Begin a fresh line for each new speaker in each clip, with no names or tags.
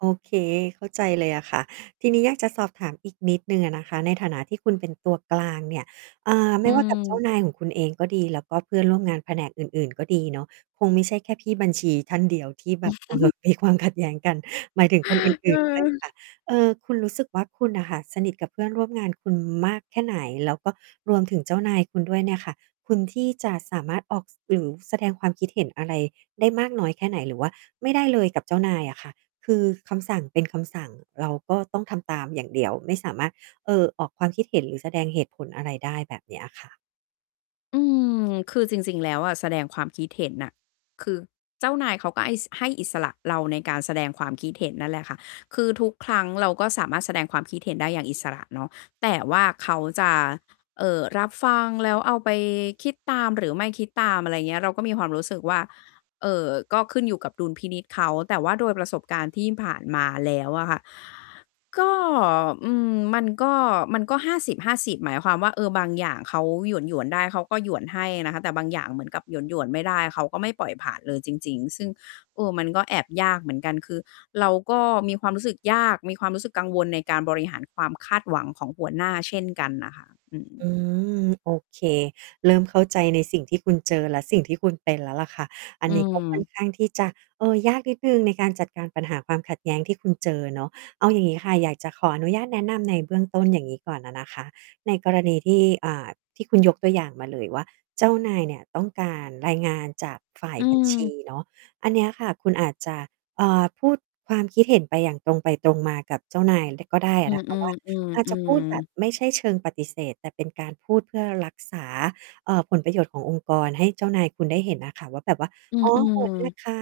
โอเค เข้าใจเลยอะค่ะ ทีนี้อยากจะสอบถามอีกนิดหนึ่งอะนะคะ ในฐานะที่คุณเป็นตัวกลางเนี่ย อ่า ไม
อื
่ว่า กับ เจ้า
ม
นายของคุณเองก็ดี แล้วก็เพื่อนร่วมงานแผนกอื่น ๆ ก็ดีเนาะ คงไม่ใช่แค่พี่บัญชีท่านเดียวที่แ
อ
บ
ื
บ
อ
เอ
ฮ
อ
ึ
มี ความขัดแย้งกัน หมายถึงคน อื่น ๆ ด้วย
เออ
ค่ะ เอ่อ คุณรู้สึกว่า คุณน่ะค่ะสนิทกับเพื่อนร่วมงานคุณมากแค่ไหน? แล้วก็รวมถึงเจ้านายคุณด้วยเนี่ยค่ะ คุณที่จะสามารถออก สื่อ หรือ แสดงความคิดเห็นอะไรได้มากน้อยแค่ไหน? หรือว่าไม่ได้เลยกับเจ้านายอะค่ะ? คือคำสั่งเป็นคำสั่ง เราก็ต้องทำตามอย่างเดียว ไม่สามารถ เอ่อ ออกความคิดเห็น หรือแสดงเหตุผลอะไรได้แบบเนี้ยอะค่ะ
อืม คือจริง ๆ แล้วอะ แสดงความคิดเห็นน่ะ คือ เจ้านายเขาก็ให้ ส ให้อิสระเราในการแสดงความคิดเห็นนั่นแหละค่ะ คือทุกครั้งเราก็สามารถแสดงความคิดเห็นได้อย่างอิสระเนาะ แต่ว่าเขาจะ เอ่อ รับฟัง แล้วเอาไปคิดตาม หรือไม่คิดตาม อะไรอย่างเงี้ย เราก็มีความรู้สึกว่า เอ่อ ก็ขึ้นอยู่กับดุลพินิจเขา แต่ว่าโดยประสบการณ์ที่ผ่านมาแล้วอะค่ะ ก็ อืม มันก็ มันก็ 50:50 หมายความว่า เออ บางอย่างเขาหยวน ๆ ได้ เขาก็หยวนให้นะคะ แต่บางอย่างเหมือนกับหยวน ๆ ไม่ได้ เขาก็ไม่ปล่อยผ่านเลยจริง ๆ ซึ่ง เออ มันก็แอบยากเหมือนกัน คือเราก็มีความรู้สึกยาก มีความรู้สึกกังวลในการบริหารความคาดหวังของหัวหน้าเช่นกันน่ะค่ะ อื
อ
ม
ืม โอเค เริ่มเข้าใจในสิ่งที่คุณเจอ และสิ่งที่คุณเป็นแล้วล่ะค่ะ อั
อ
น
ื
นี้ ก็ ค่อน
ม
ข้างที่จะ เออ ยากนิดหนึ่งในการจัดการปัญหาความขัดแย้งที่คุณเจอเนาะ เอาอย่างงี้ค่ะ อยากจะขออนุญาตแนะนำในเบื้องต้น อย่างงี้ ก่อนอะนะคะ ในกรณีที่ อ่า ที่คุณยกตัวอย่างมาเลยว่า เจ้านายเนี่ยต้องการรายงานจากฝ่าย
อื
บัญชี
ม
เนาะ อันเนี้ยค่ะ คุณอาจจะ อ่า พูดความคิดเห็นไปอย่างตรงไปตรงมากับเจ้านายเลยก็ได้อ
อื
ะ น
อ
ะคะว่า อาจจะพูดแบ
ๆ
บ
ๆ ๆ
ไม่ใช่เชิงปฏิเสธ แต่เป็นการพูดเพื่อรักษา เอ่อ ผลประโยชน์ขององค์กรให้เจ้านายคุณได้เห็นอะค่ะว่า แบบว่า
อื
อ๋อ โหว
อ
ตด้วย
ๆ
ค่ะ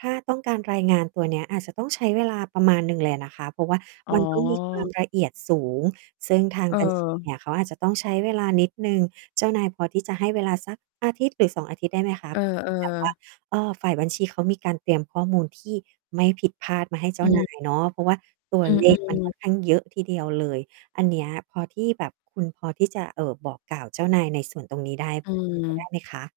ถ้าต้องการรายงานตัวเนี้ยอาจจะต้องใช้เวลาประมาณหนึ่งเลยอะนะคะ เพราะว่า
อ๋
ม
อ
ัน ต้อง มีความละเอียดสูง ซึ่งทาง บัญชี เ
เออ
นี่ย เขาอาจจะต้องใช้เวลานิดหนึ่ง เจ้านายพอที่จะให้เวลาสัก 1-2 อาทิตย์ ได้ไหมคะ
เออ
ที่แบบว่า
ๆ
ฝ่ายบัญชีเขามีการเตรียมข้อมูลที่ไม่ผิดพลาดมาให้ เจ้
อ
า นา
ืม
ยเนาะ เพราะว่าตัว
อือ
เล
อื
ขมันค
อ
่อนข้าง เยอะทีเดียวเลย อันเนี้ยพอที่แบบคุณพอที่จะ เอ่อ บอกกล่าวเจ้านายในส่วนตรงนี้ได้
อื
พอเป็นไปได้
ม
ไหมคะ?